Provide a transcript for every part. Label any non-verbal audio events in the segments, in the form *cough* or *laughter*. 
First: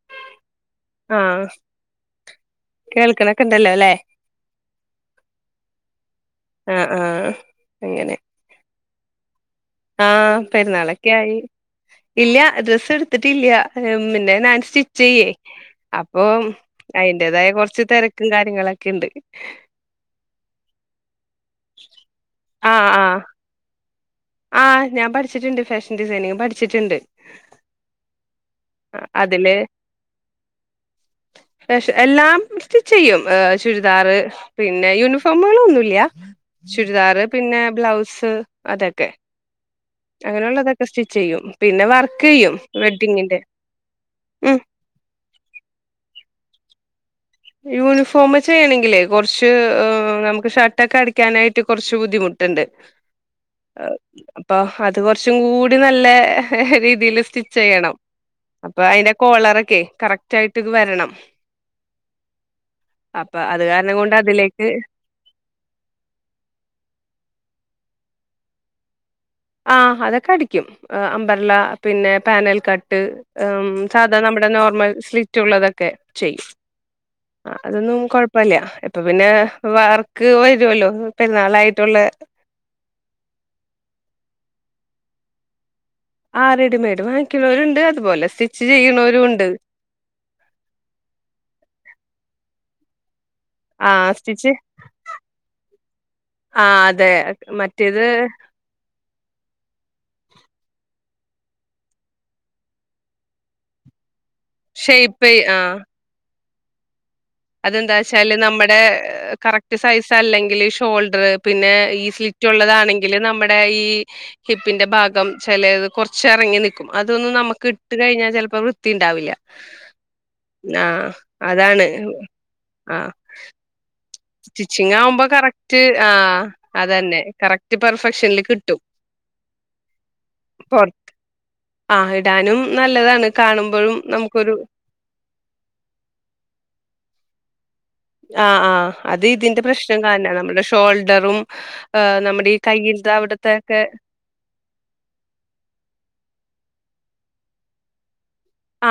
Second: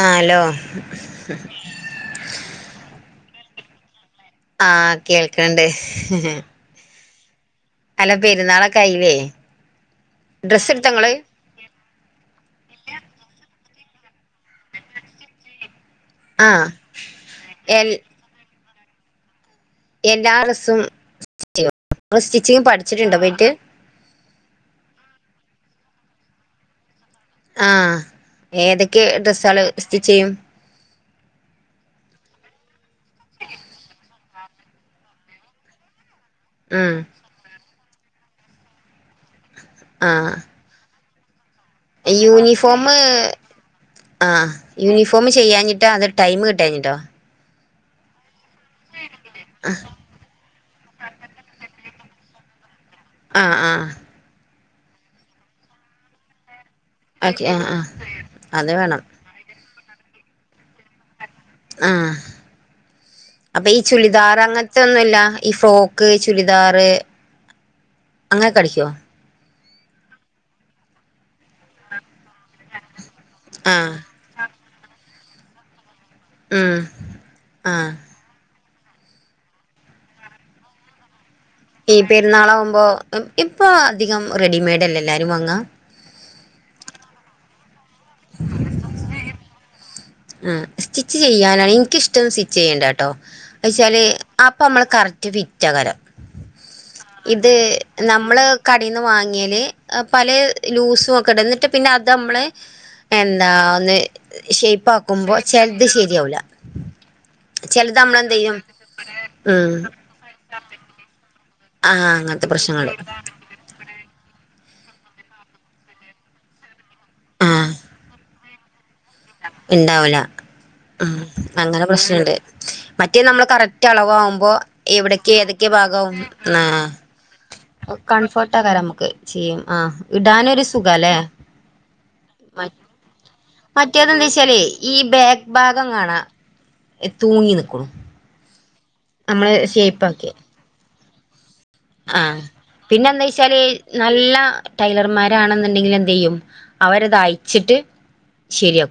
ആ അലോ ആഹ് ക്ണ്ടല്ലോലേ ആഹ് കേൾക്കണ്ട് ആഹ് ആഹ് അല്ല പെരുന്നാളൊ കൈഞ്ഞലേ ആ പെരുന്നാളൊക്കെ ആയി ഇല്യാ ഡ്രസ്സ് എട്ത്തിട്ടില്യാ. മിന്നെ ഞാൻ സ്റ്റിച്ചെയ്യേ. അപ്പൊ ആ അയിന്റേതായ കൊറച്ച് എൽ തെരക്കും കാര്യങ്ങളെ ക്ണ്ട് എല്ലാ ഡ്രസ്സും *inaudible* ഇങ്ങള് സ്റ്റിച്ചിങ് പഠിച്ചിട്ടുണ്ടോ പോയിട്ട് ആ ഞാൻ പഠിച്ചിട്ട്ണ്ട് ഫാഷൻ ഡിസൈനിങ് പഠിച്ചിട്ട്ണ്ട്. ആ ഏതൊക്കെ അതില് ഡ്രസ്സാള് സ്റ്റിച്ച് ചെയ്യും പക്ഷെ എല്ലാം സ്റ്റിചെയ്യും ചുരിദാറ് പിന്നെ യൂണിഫോമുകളൊന്നൂല്യാ ഉം ചുരിദാറ് പിന്നെ ബ്ലൗസ് അതൊക്കെ ആ അങ്ങനെയുള്ളതക്ക സ്റ്റി ചെയ്യും പിന്നെ വർക്ക് ചെയ്യും യൂണിഫോം വെഡ്ഡിങ്ങിന്റെ ആ ഉം യൂണിഫോം ചെയ്യാനിട്ട് അ ടൈം കിട്ടഞ്ഞിട്ടോ യൂണിഫോം ചെയ്യണെങ്കിലെ കുറച്ച് നമുക്ക് ഷട്ടൊക്കെ അടിക്കനായിട്ട് കുറച്ച് ബുദ്ധിമുട്ടുണ്ട്. ആ അപ്പൊ അത് കുറച്ചും കൂടി നല്ല രീതില് ഓക്കെ ആ സ്റ്റിച്ച് ആ ചെയ്യണം അത് അപ്പൊ വേണം അതിന്റെ കോളറൊക്കെ കറക്റ്റ് ആയിട്ട് ഇത് വരണം. ആ അത് അപ്പൊ ഈ കാരണം കൊണ്ട് ചുളിദാർ അതിലേക്ക് അങ്ങനത്തെ ഒന്നുവില്ല ഈ ഫ്രോക്ക് ചുരിദാറ് അങ്ങനെ കളിക്കുവോ? ആ അതൊക്കെ അടിക്കും ല്ല പിന്നെ പാനൽ കട്ട് ആ സാധാ നമ്മടേ നോർമൽ സ്ലിറ്റുള്ളതൊക്കെ. ചെയ്യും ഉം ആഹ് അതൊന്നും കൊഴപ്പല്ല. ഇപ്പൊ പിന്നെ വർക്ക് വരുല്ലോ. ഈ പെരുന്നാളാവകുമ്പോ ഇപ്പൊ അധികം റെഡിമെയ്ഡ് അല്ലെ എല്ലാവരും വങ്ങാ ആ റെഡിമെയ്ഡ് വാങ്ങിക്കണവരുണ്ട് അതുപോലെ സ്റ്റിച്ച് ചെയ്യണവരു ഉണ്ട്. ആഹ് ട്ടോ ആ വച്ചാല് സ്റ്റിച്ച് അപ്പൊ നമ്മള് കറക്റ്റ് വിറ്റകരം ആ അതെ ഇത് മറ്റേത് നമ്മള് കടേന്ന് വാങ്ങിയല് പല ലൂസുംക്കേ കിട ന്നിട്ട് പിന്നെ അത് നമ്മള് എന്താ ന്ന് ഷേപ്പാ ഷേപ്പ് മ്പോ ആ ചെൽത് ശരിയാവും വൂല അതെന്താച്ചാല് നമ്മ്ടെ ഉം കറക്റ്റ് സൈസ അല്ലെങ്കിലി ഇ ഷോൾഡർ പിന്നെ ഈ ആഹ് സ്ലിറ്റ് അങ്ങനത്തെ പ്രശ്നങ്ങള് ഉള്ളതാണെങ്കിൽ നമ്മടെ ഈ ഹിപ്പിന്റെ ഭാഗം ചെലേത് കുറച്ചെറങ്ങി നിക്കും അതൊന്നന്നും നമ്ക്ക് ആഹ് ഇട്ട് കഴിഞ്ഞാ ചെലപ്പം ത്തിണ്ടാവില്ല ഉണ്ടാവൂല ആ ഉം അങ്ങനെ അതാണ് പ്രശ്നണ്ട് മറ്റേ നമ്മള് കറക്ടള സ്റ്റിച്ചിംഗാവുമ്പോ കറക്റ്റ് ആ ആ അത് തന്നെ കറക്റ്റ് പെർഫെക്ഷനിൽ കിട്ടും കൺഫോർട്ടാകാരം നമുക്ക് ചെയ്യും ആ ഇടാനൊരു ഓ സുഖാല്ലേ ആ ഇടാനും നല്ലതാണ് കാണു മറ്റേതെന്താച്ചാലേ ഈ ബാക്ക് ഭാഗം കാണാ തൂങ്ങിനി കും ആ ആ അത് ഇതിന്റെ പ്രശ്നം ഷേപ്പാക്കി കാരണ നമ്മടെ ഷോൾ ടറും ആ പിന്നെ എന്താച്ചാല് അവിടത്തെക്കെ നല്ല ടൈലർമാരാണെന്ന്ണ്ടെങ്കിലെന്തെയ്യും അവരത് അയ്ച്ചിട്ട്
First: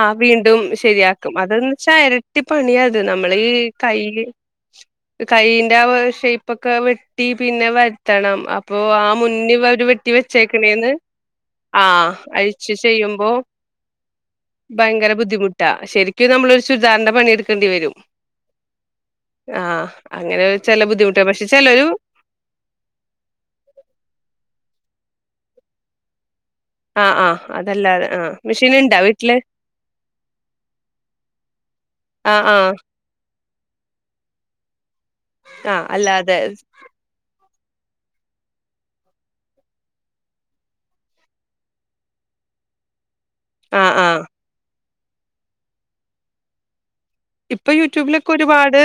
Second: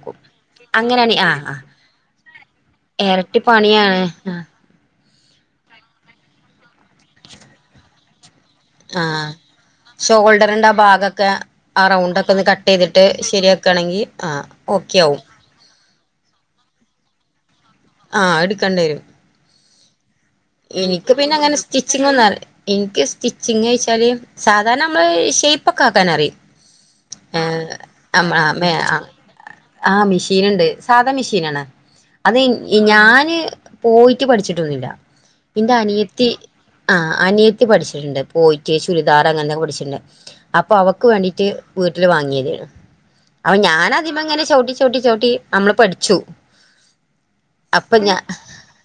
ആ വീണ്ടും അങ്ങനെയാണ് ആ ശരിയാക്കും ആ അതന്ന് വെച്ചാ എരട്ടിപ്പണിയാത് എരട്ടി നമ്മളീ പണിയാണ് കൈയ്യില് ആ കൈന്റെ വ ആ ഷേപ്പ് ഒക്കെ വെട്ടി പിന്നെ വര്ത്തണം അ ആ ഷോൾഡറിന്റെ ആ ഭാഗൊക്കെ ആ ആഹ് റൗണ്ട് ഒക്കെ ഒന്ന് കട്ട് അഴിച്ച് ചെയ്തിട്ട് ചെയ്യുമ്പോ ശരിയാക്കയാണെങ്കിൽ ആ ഓക്കെ ആവും നമ്മള ഒരു ചുരിദാറിൻ്റെ പണി എടു ആ ഇട്ക്കണ്ടി വരും ആ എനിക്ക് പിന്നെ അങ്ങനെ സ്റ്റിച്ചിങ്ങൊന്നു അറി ഇൻക്ക് സ്റ്റിച്ചിങ്ങോയ്ച്ചാല് സാധാരണ മ്മള് ഇ ഷെയ്പ്പോക്കെ ആക്കാനറി ആ ആ അതല്ലാതെ ആ മേ മെഷീൻ ആ ഇണ്ടാ വീട്ടില് ആ മെഷീന്ണ്ട് സാധാ മെഷീനാണ് അത് ആഹ് ആഹ് ഇ ഞാൻ ന് പോയിട്ട് പഠിച്ചിട്ടൊന്നുല്ല ഇന്റെ ആഹ് അനിയത്തി അല്ലാതെ ആ അനിയ ത്തി പഠിച്ചിട്ട്ണ്ട് പോയിട്ട് ചുരിദാർ അങ്ങനത്തെക്കെ പഠിച്ചിട്ട്ണ്ട് അപ്പൊ അവക്ക് വേണ്ടിട്ട് വീട്ടില് വാങ്ങിയേതേനൂ അപ ആഹ് ആഹ് ഞാനതിമ്മേങ്ങനെ ചവ്ട്ടി ചവ്ട്ടി മ്മള് പഠിച്ചു ഇപ്പൊ അപ്പൊ യൂട്യൂബിലൊക്കെ ഒരുപാട്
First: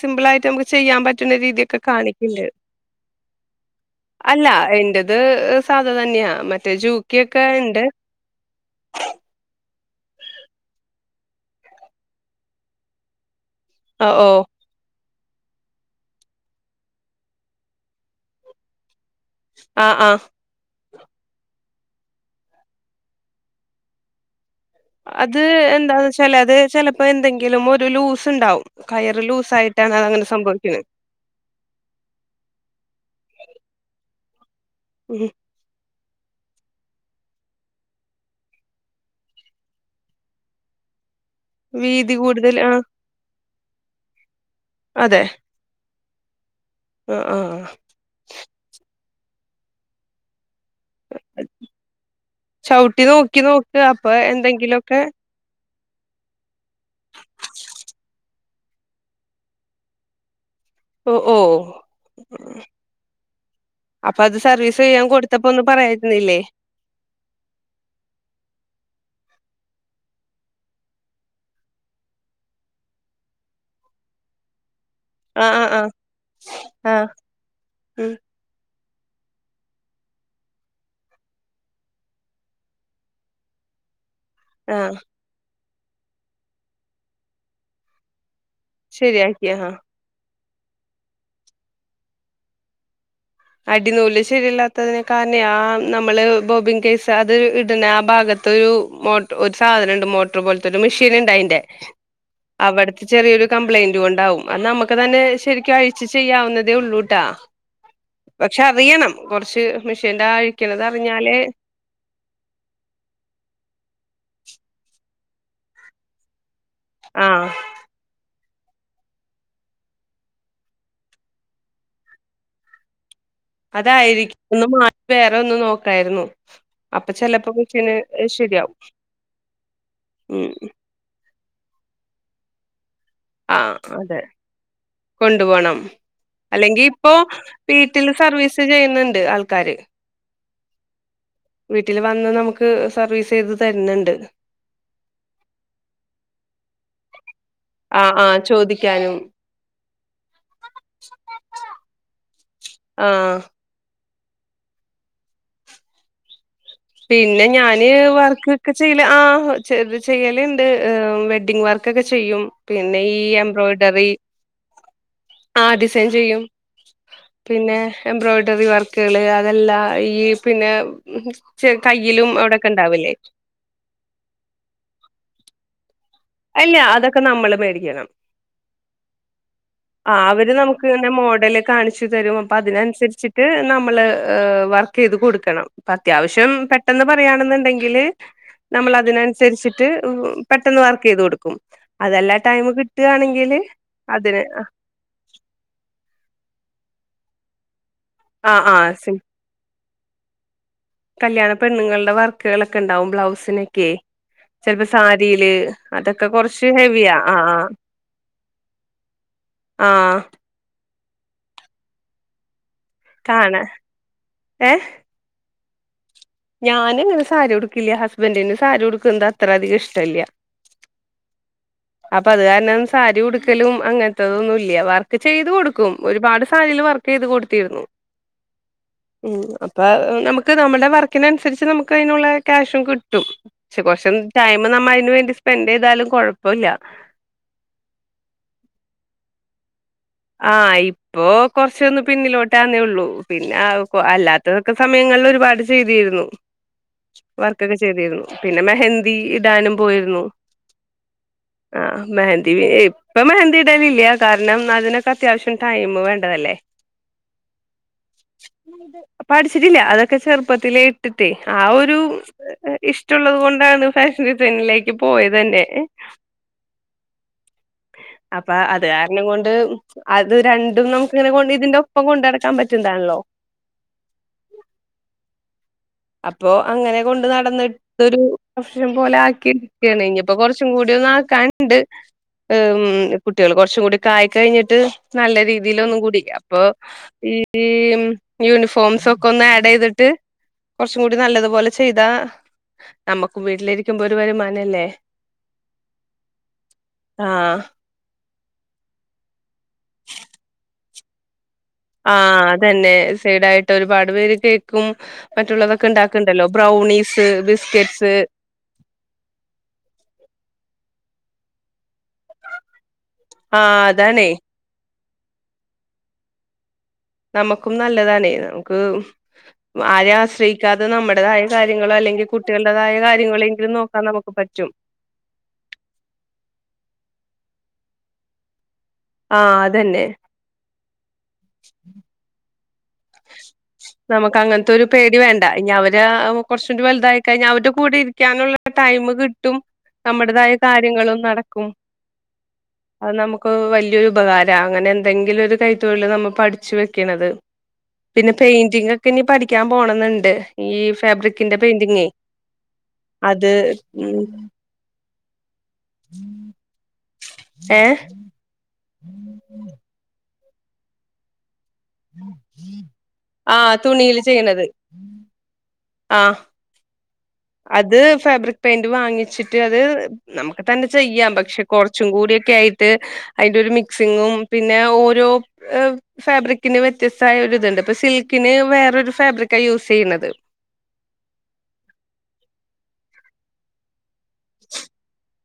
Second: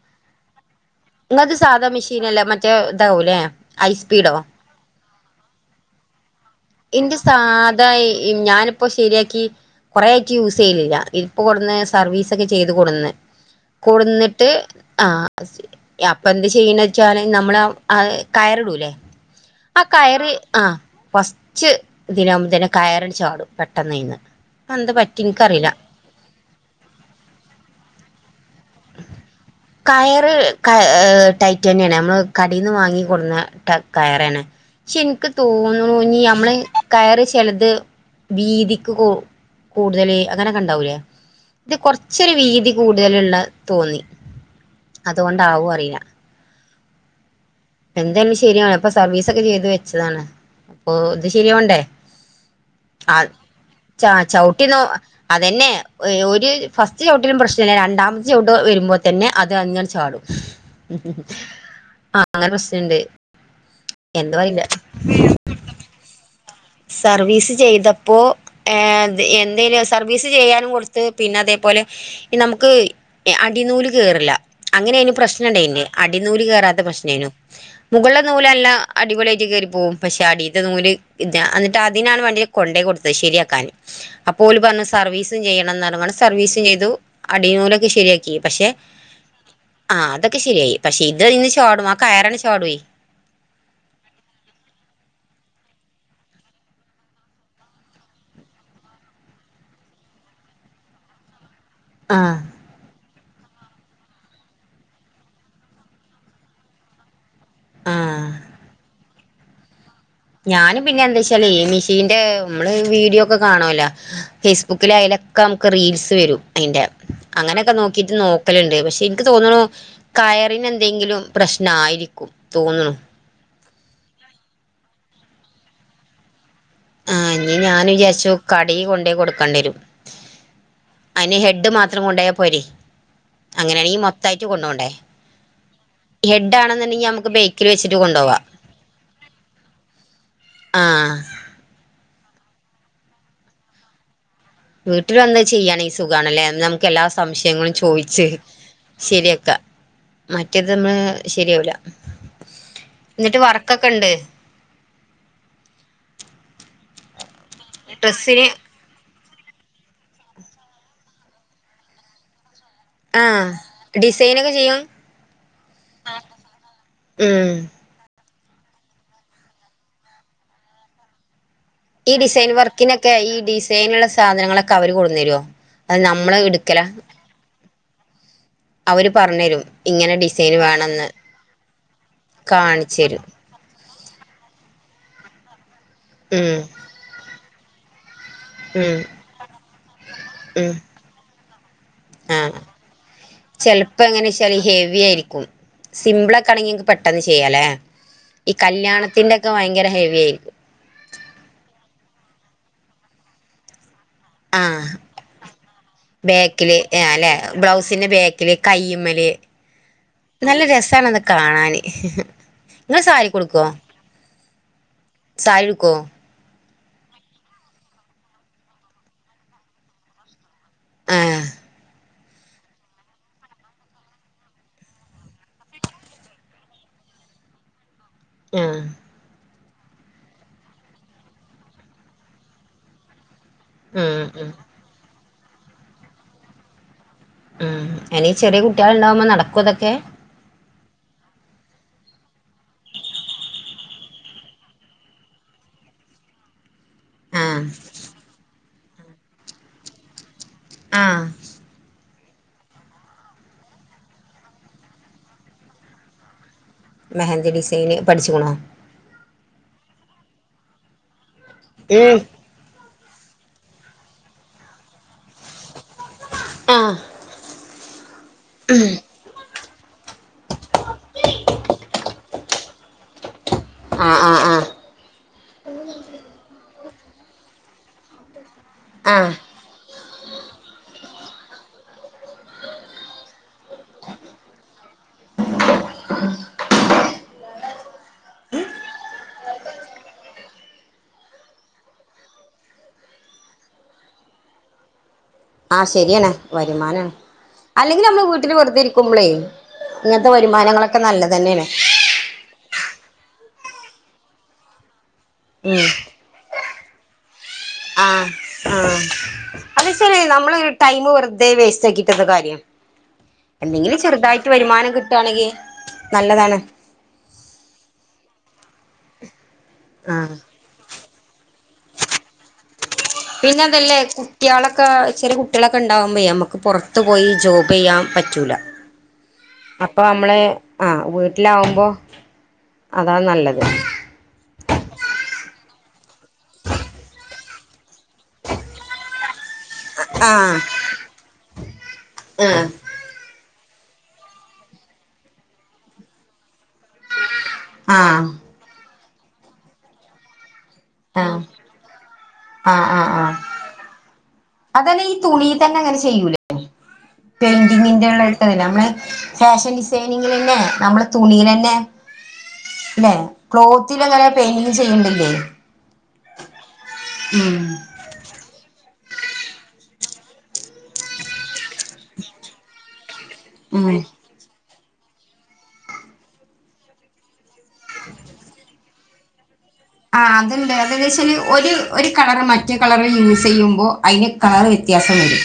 സിമ്പിൾ ആായിട്ട് നമു- നിത് സാധാ മെഷീന അല്ലേ മറ്റേ ഇതാവല്ലേ ഐസ്പീഡോ ദ് ഇഹ് സാധ തന്യാ മ എന്റെ സാധാ എ എയ് ഞാനിപ്പൊ ശരിയാക്കി കൊറേ ആയ് ക്യൂസെയ്ണില്ല. ഇ പോണ് തന്നെ സർവീസ് എക്കെ ചെയ്ത് കൊട്‌ന്നെ കൂട ഓ ഓ നിന്നിട്ട് ആഹ് യ അപ്പ എന്ത് ചെയ്യുന്ന വെച്ചാല് നമ്മള് ആ അത് കയറിടൂല്ലേ ആ ആഹ് ആഹ് കയറി ആഹ് പസ് ച്ച് ഇതിലെ ആവ്മ്പംതന്ന കയറില് ചാടും പെട്ടന്ന് ഇന്ന് അത് എന്താന്ന് വച്ചാല് അത് ചെലപ്പ എന്തെങ്കിലും ഒരു ലൂസ് ഇണ്ടാവും കയറ് ലൂസായിട്ടാണ് അതങ്ങനെ കയറ് ക സംഭവിക്ക്ണെ. ഇഹ് ടൈറ്റന്നയാണ് നമ്മള് കടേന്ന് വാങ്ങി കൊൺന്ന ടർ കയറാണ് ഷേ ഉം എന്ക്ക് തോൻ *unintelligible* നമ്മള് കയറ് ചെലത് വീതിക്ക് കൂ കൂടുതല് അങ്ങനെയൊക്കെ ഒണ്ടാ വൂലേ ഇത് വീതി കൊറച്ചൊരു കൂടുതൽ വീതി ആഹ് കൂടുതലുള്ള നന്നി അതുകൊണ്ടാവു അ പീനാ ഇഹ് ഇഹ് അ എന്തേല് ശരിയാണ് ഇപ്പ സർവീസ് ഒക്കെ ചെയ്ത് വെച്ചതാണ്. ഓ ഇത് ശരി ആവ്ണ്ടേ. ചവിട്ടി ആ നോക്കി നോക്ക് ച അപ്പൊ ചവിട്ടി നോ അ എന്തെങ്കിലൊക്കെ അതെന്നെ. ഒയ് ഒര് ഇഹ് ഫസ്റ്റ് ചവ്ട്ടിലും പ്രശ്നല്ലേ. രണ്ടാമത്തെ ചവ്ട്ട് വരുമ്പോ തന്നെ അത് അങ്ങന ചാടും. അ അപ്പ അത് എന്താ അറിയില്ല സർവീസ് ചെയ്യാൻ കൊടുത്തപ്പം ഒന്നു പറയാരുന്നിൽ എ സർവീസ് ചെയ്തപ്പോ ഏത് എന്തേല് സർവീസ് ചെയ്യാനും കൊടുത്ത് പിന്ന അതേപ്പോലെ ഇൻ നമുക്ക് എ അടിനൂല് കേറില്ല. അങ്ങന ഇയ്ന് പ്രശ്നം ആഹ് ഉണ്ടേയിന്. ആഹ് അടിനൂല് കേറാത്ത ആഹ് ആഹ് പ്രശ്നേനു. ഉം മുകളില നൂലല്ല അടിപൊളിയാറ്റ് കേറിപ്പോവും പക്ഷെ അടീത്തെ നൂല് ഇത് ഞ അന്നിട്ട് അതിനാണ് വണ്ടീല് കൊണ്ടേ കൊടുത്തത് ശെരിയാക്കാൻ അപ്പോല് പറഞ്ഞ് ആഹ് സർവീസും ചെയ്യണം *unintelligible* സർവീസ് ചെയ്തു. അടിനൂലൊക്കെ ശരിയാ കി പക്ഷെ ശരിയാക്കി ആഹ് ആ അത ക്കെ ശരിയായി. പക്ഷെ ഇത് നിന്ന് ചാടും ആ കയറാണ്ട്‌ ചാടുവെയ് അടി നൂല് ശരിയല്ലാത്തത്‌ന് കാര്ണയാ മ് നമ്മള് ബോബിൻ കേസ് അത് ഇ ഇട്ണ ആ ഭാഗത്തൊരു മോട്ടോ ഒരു സാധനം ഇണ്ട്. മോട്ടർ പോലത്തെ ഒരു മെഷീൻ ഒണ്ട് അയിന്റെ. ആഹ് അവട ത്തെ ചെറിയൊരു കംപ്ലൈന്റ് കൊണ്ടാവും. അത് നമ്മക്ക് തന്നെ ശെരിക്കും അഴിച്ചു ചെയ്യാവുന്നതേ ഉള്ളൂട്ടാ. ആഹ് കൊറച്ച് ഞാനും പിന്നെ എന്ത്‌ വെച്ചാല് മിഷീന്റെ മ്മള് വീഡിയോ ഒക്കെ കാണവല്ലോ ഫേസ്ബുക്കില് അയിലൊക്കെ നമുക്ക് റീൽസ് വരും അതിന്റെ ആഹ് അങ്ങനെയൊക്കെ നോക്കിട്ട് നോ ക്കല്ണ്ട് പക്ഷെ ഇനിക്ക് തോന്ന്ണു കയറിന് എന്തെങ്കിലും പ്രശ്നായിരിക്കും തോന്ന്ണു അതായിരിക്കും ഒന്ന് മാറ്റി വേറെ ഒന്ന് നോക്കായിരുന്നു അപ്പൊ ആഹ് ചെലപ്പോ ഇനി ഞാൻ മെഷീന് വിചാരിച്ചു ശരിയാവും കടേയ് കൊണ്ടോയി കൊടുക്കണ്ടി രും ഉം അയിന് ഹെഡ് മാത്രം കൊണ്ടോയാ പൊരെ ആഹ് അതെ കൊണ്ടുപോണം ഹെഡ് അല്ലെങ്കി ആണെന്നുണ്ടെങ്കിൽ ഇപ്പോ നമുക്ക് ബേക്കിൽ വെച്ചിട്ട് വീട്ടിൽ കൊണ്ടോവാ സർവീസ് ചെയ്യുന്ന്ണ്ട് ആൾക്കാര് ആഹ് വീട്ടില് വന്ന് നമുക്ക് സർവീസ് ചെയ്ത് തരുന്നുണ്ട് വീട്ടിൽ വന്ന് ചെയ്യാണെങ്കി സുഖണല്ലേ നമുക്ക് എല്ലാ സംശയങ്ങളും ആഹ് ചോയിച്ച് ആഹ് ചോദിക്കാനും ശരിയാക്ക മറ്റേത് നമ്മള് ശരിയാവൂല ആഹ് ന്നിട്ട് വർക്കൊക്കെ ഉണ്ട് പിന്നെ ഞാന് ഡ്രസ്സിന് വർക്ക് ഒക്കെ ചെയ്യ്ല് ആഹ് ചെറ്ത് ചെയ്യല്ണ്ട് എഹ് വെഡ്ഡിങ് വർക്കൊക്കെ ചെയ്യും പിന്നെ ഈ ആഹ് എംബ്രോയിഡറി ഡിസൈനൊക്കെ ചെയ്യും ആ ഡിസൈൻ ചെയ്യും ഉം പിന്നെ എംബ്രോയിഡ ഡറി വർക്കുകള് അതല്ല ഈ പിന്നെ മ് ഈ ഡിസൈൻ വർക്കിനൊക്കെ ഈ ഡിസൈനുള്ള സാധനങ്ങളൊക്കെ അവര് കൊട്ന്ന് തരുവോ അല്ല അതൊക്കെ നമ്മള് മേടിക്കണം അവര് പറഞ്ഞരും ആ ഇങ്ങനെ അവര് ഡിസൈൻ നമുക്ക് വേണംന്ന് ഇങ്ങനെ മോഡല് കാണിച്ചു തരും അപ്പൊ കാണിച്ചരും അതിനനുസരിച്ചിട്ട് നം മ്മള് വർക്ക് ചെയ്ത് കൊടുക്കണം പ്പൊ അത്യാവശ്യം ഉം പെട്ടെന്ന് പറയാെണെന്ന് ഇണ്ടെങ്കില് നമ്മൾ ഉം അതിനനുസരിച്ചിട്ട് വ് ഉം പെട്ടെന്ന് വർ ആഹ് കിട്ടുകയാണെങ്കില് ചെല് അതിന് പ്പങ്ങനെച്ചാല് ഹെവി ആയിരിക്കും സിംമ്പിളക്കാണെങ്കി ഇൻക് പെട്ട് അന്ന് ചെയ്യാലേ ആ ഈ ആ സി കല്യാണത്തിന്റോക്കെ ഭയങ്കര ഹെവി ഏര്ക്കും കല്യാണ പെണ്ണ്ങ്ങളുടെ വർക്കുകളൊക്കെ ഇണ്ടാവും ബ്ലൗസിനൊക്കേ ആഹ് കുറച്ച് ബേക്കില് എ ഹെവിയാ അല്ലെ ആ ആ ബ്ലൗസിന് ബേക്കില് കയ്യ്മ്മല് ആ നല്ല രസ സാണത് കാണാന് ഹ് ഹഹ ങ്ങ സാരിക്ക് കാണാ ഉടുക്കോ ഏ സാരിടു ക്കൊ ഞാന് ഇങ്ങനെ സാരി ഉടുക്കില്ല ഹസ്ബന്റിന് സാരി ഉടുക്കുന്നത് അത്ര അധിക ഇഷ്ടല്ല്യാ ആഹ് അപ്പ അത് കാരണം സാരി ഉടുക്കലും അങ്ങൻത്തെതൊന്നും ഇല്ല വർക്ക് ചെയ്ത് കൊടുക്കും ഒരുപാട് സാരീല് വർക്ക് ചെയ്ത് കൊടുത്തിരുന്നു ആഹ് ഉം അപ്പ നമുക്ക് നമ്മുടെ വർക്കിനനുസരിച്ച് നമുക്ക് അതിനുള്ള ക്യാഷും കിട്ടും. പക്ഷെ കൊറച്ച് ഉം ഉം ടൈമ് നമ്മ അയിന് വേണ്ടി സ് സ്പെൻ്റെയ്താലും കൊഴപ്പ പ്പോല്ല അഹ് അയ്നീ ചെറിയ കുട്ട്യേള് ഇണ്ടാവുമ്പം നടക്കോ അതൊക്കെ ആഹ് ഇപ്പൊ കൊറ്ച്ചൊന്ന് പിന്നിലോട്ടാ ന്നേ ഒള്ളൂ. പിന്നെ അല്ലാത്തതൊക്കെ സമയങ്ങളിൽ ഒരുപാട് ചെയ്തിരുന്നു. ആഹ് വർക്കൊക്കെ ചെയ്തിരുന്നു പിന്നെ പിന്നെ മെഹന്ദി ഇടാനും പോയിരുന്നു. ആഹ് ആഹ് മെഹന്തി ഇപ്പൊ മെഹന്തി ഇടല്ല്ല കാരണം അതിനെ അത്യാവശ്യം ടൈമ് വേണ്ടതല്ലേ മെഹന്തി ഡിസൈന് പഠിച്ച്ക്ക്ണോ പഠിച്ചിട്ടില്ല അതൊ ക്കെ ചെറുപ്പത്തിലെ ഇട്ട് ഇട്ട് ആ ഒരു ഉം ഇഷ്ട റ്റുള്ളത് കൊണ്ടാണ് ഫാഷൻ ഡിസൈനിംഗിലേക്ക് പോയത്. അതന്നെ ആഹ് അപ്പ അത് കാരണം കൊണ്ട് അത് രണ്ട് ണ്ടും നമുക്കിങ്ങനെ കൊണ്ട് ഇതിൻ്റൊ പ്പം കൊണ്ട് നടക്കാൻ പറ്റുന്നതാണല്ലോ ആഹ് ആഹ് ആഹ് അപ്പൊ അങ്ങനെ കൊണ്ട് നടന്ന് ട്ടൊരു വർഷം പോലെ ആഹ് ആക്കിയിക്കാണ് ഇഞ്ഞ് പ്പൊ കൊർച്ചും കൂടി ഒന്ന് ആക്കാന് ണ്ട്. കുട്ടികള് കൊർച്ചും കൂടിയൊക്കായ് കഴിഞ്ഞിട്ട് നല്ല രീതിൽ ഒന്നും കൂടി യ്യാം. അപ്പൊ ഈ യൂണിഫോംസ് ഒക്കെ ഒന്ന് ആഡെ യ്ത്ട്ട് കൊർച്ചും കൂടി നല്ലതുപോലെ ചെയ്താ നമ്മക്കും വീട്ടിലിരിക്കുമ്പോ ഒരു വരുമാനല്ലേ. ആഹ് ശരിയാണ്‌. വരുമാനം ആഹ് അല്ലെങ്കിലും അമ്മള് വീട്ട് ട്ട്ല് വെർതെ ഇരിക്കുമ്പ്ളേ ഇങ്ങൻ ത്തെ വരുമാനങ്ങളൊക്കെ നല്ലതന്നെയാണ്. ആഹ് അതന്നെ സൈഡായിട്ട് ഒരുപാട് പേര് കേക്കും ഉം മറ്റുള്ളതൊക്കെ ഇണ്ടാക്ക്ണ്ടല്ലോ. Brownies, biscuits. നമ്മളെ ഈ ടൈമ് വെറ് തെ വേസ്‌റ്റാക്കിട്ടെന്താ കാര്യം ആഹ് എന്തെങ്കില് അതാണേ ചെറ്തായിട്ട് വരുമാനം കിട് ട്ടാണെങ്കി നല്ലതാണ്. നമുക്കും നല്ലതണേ നമുക്ക് ആരെ ആഹ് ആശ്രയിക്കാതെ നമ്മള് ന്റെ തായ കാര്യങ്ങളോ അല്ലെങ്കി കുട്ടികൾടെതായ പിന്നെ അതല്ലേ കുട്ട്യോളൊക്കെ ചെറിയ കുട്ടികളൊക്കെ ഉണ്ടാവുമ്പേ അമ്മക്ക് പുറത്ത് പോയി ജോബ് പെയ്യാം പറ്റൂല ആഹ് അപ്പൊ അതന്നെ അമ്മള് ആ വീട്ടിലാവുമ്പോ അതാ നല്ലത് നമ്മക്ക് അങ്ങൻത്തൊരു പേടി വേണ്ട ഇനി അവ രാ. അവൻ കുറച്ചൂടി വലുതായി കഴിഞ്ഞാ അവൻ്റെ കൂടെ ഇരിക്കാനുള്ള ടൈംമ് കിട്ടും. നമ്മുടേതായ ആഹ് കാര്യങ്ങളും നടക്കും. ആഹ് അത് നമു ഇപ്പോ വലിയൊരു ഉപകാരാ. അങ്ങനെ എന്തെങ്കിലും ഒരു കൈ തൊഴില് നമ്മ പഠിച്ചു വെക്കിണത്. ആഹ് പിന്നെ ആഹ് പെയിന്റിങ് ക്കെനി പഠിക്കാൻ പോണംന്ന്ണ്ട്. ഈ ഫാബ്രിക്കിന്റെ പെയിന്റിങ്ങേ. ആഹ് ആഹ് ആഹ് അത് ഉം അതന്നെ ഈ തുണീ തന്നെ ഇങ്ങനെ ചെയ്യൂലേ? ഏ പെയിന്റിങ്ങിന്റെ *unintelligible* വേ ഫാഷൻ ഡിസൈനി ങന്നെ. നമ്മള് തുണീലന്നേ. ല്ലേ ആ ക്ലോത്തിൽ തുണിയില് അങ്ങനെ ചെയ്യണത് പെയിന്റിങ് ചെയ്യണ്ടില്ലേ. ആ ഉം അത് ഫാബ്രിക് പെയിന്റ് വാങ്ങി ച്ചിട്ട് അത് നമുക്ക് തന്നെ ചെയ്യാം. പക്ഷെ കുറച്ചും കൂട്യൊക്കെ ആയിട്ട് അയ്ൻ്റൊരു ഉം മിക്സിങ്ങും പിന്നെ ഓരോ ഫാബ്രിക്കിന് വ്യത്യസ്തായ ഒരു ത്ണ്ട്. ഇപ്പ സിൽക്കിന് വേറൊരു ഫാബ്രിക് ആ അത്ണ്ട് അതന്നെച്ചാല് ഒര് ഒ കളറ് മറ്റ് കളറ് യൂസ് ചെയ്യുമ്പോ- അതിന് കളറ് വ്യത്യാസം വരും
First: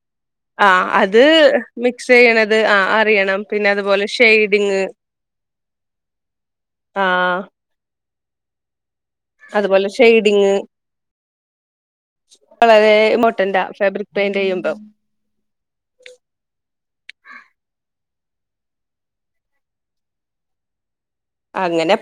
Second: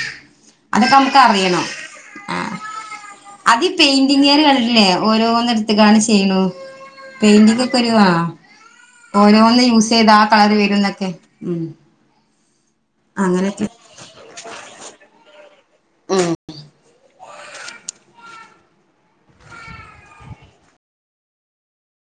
ആ അതൊക്കെ നമുക്ക് അത് അറിയണം മിക്സ് ആ ചെയ്യണത് അറിയണം പിന്നെ അതുപോലെ അത്പെയിന്റിങ്യാര് ആണ് ഷെയ്ഡിങ് ല്ലേ ഓരോന്നിടുത്തക്കാണ് ചെയ്യ്ണു ആ പെയിന്റിങ്ക്ക്‌ ഒരു വാ അതുപോലെ ഷെയ്ഡിങ് കളർ വരും എന്നൊക്കെ ഉം വളരേ ഇമ്പോട്ടന്റാ അങ്ങനെയൊക്കെ ഫാബ്രിക് പെയിന്റ് യ്യുമ്പോ ഉം അങ്ങനെ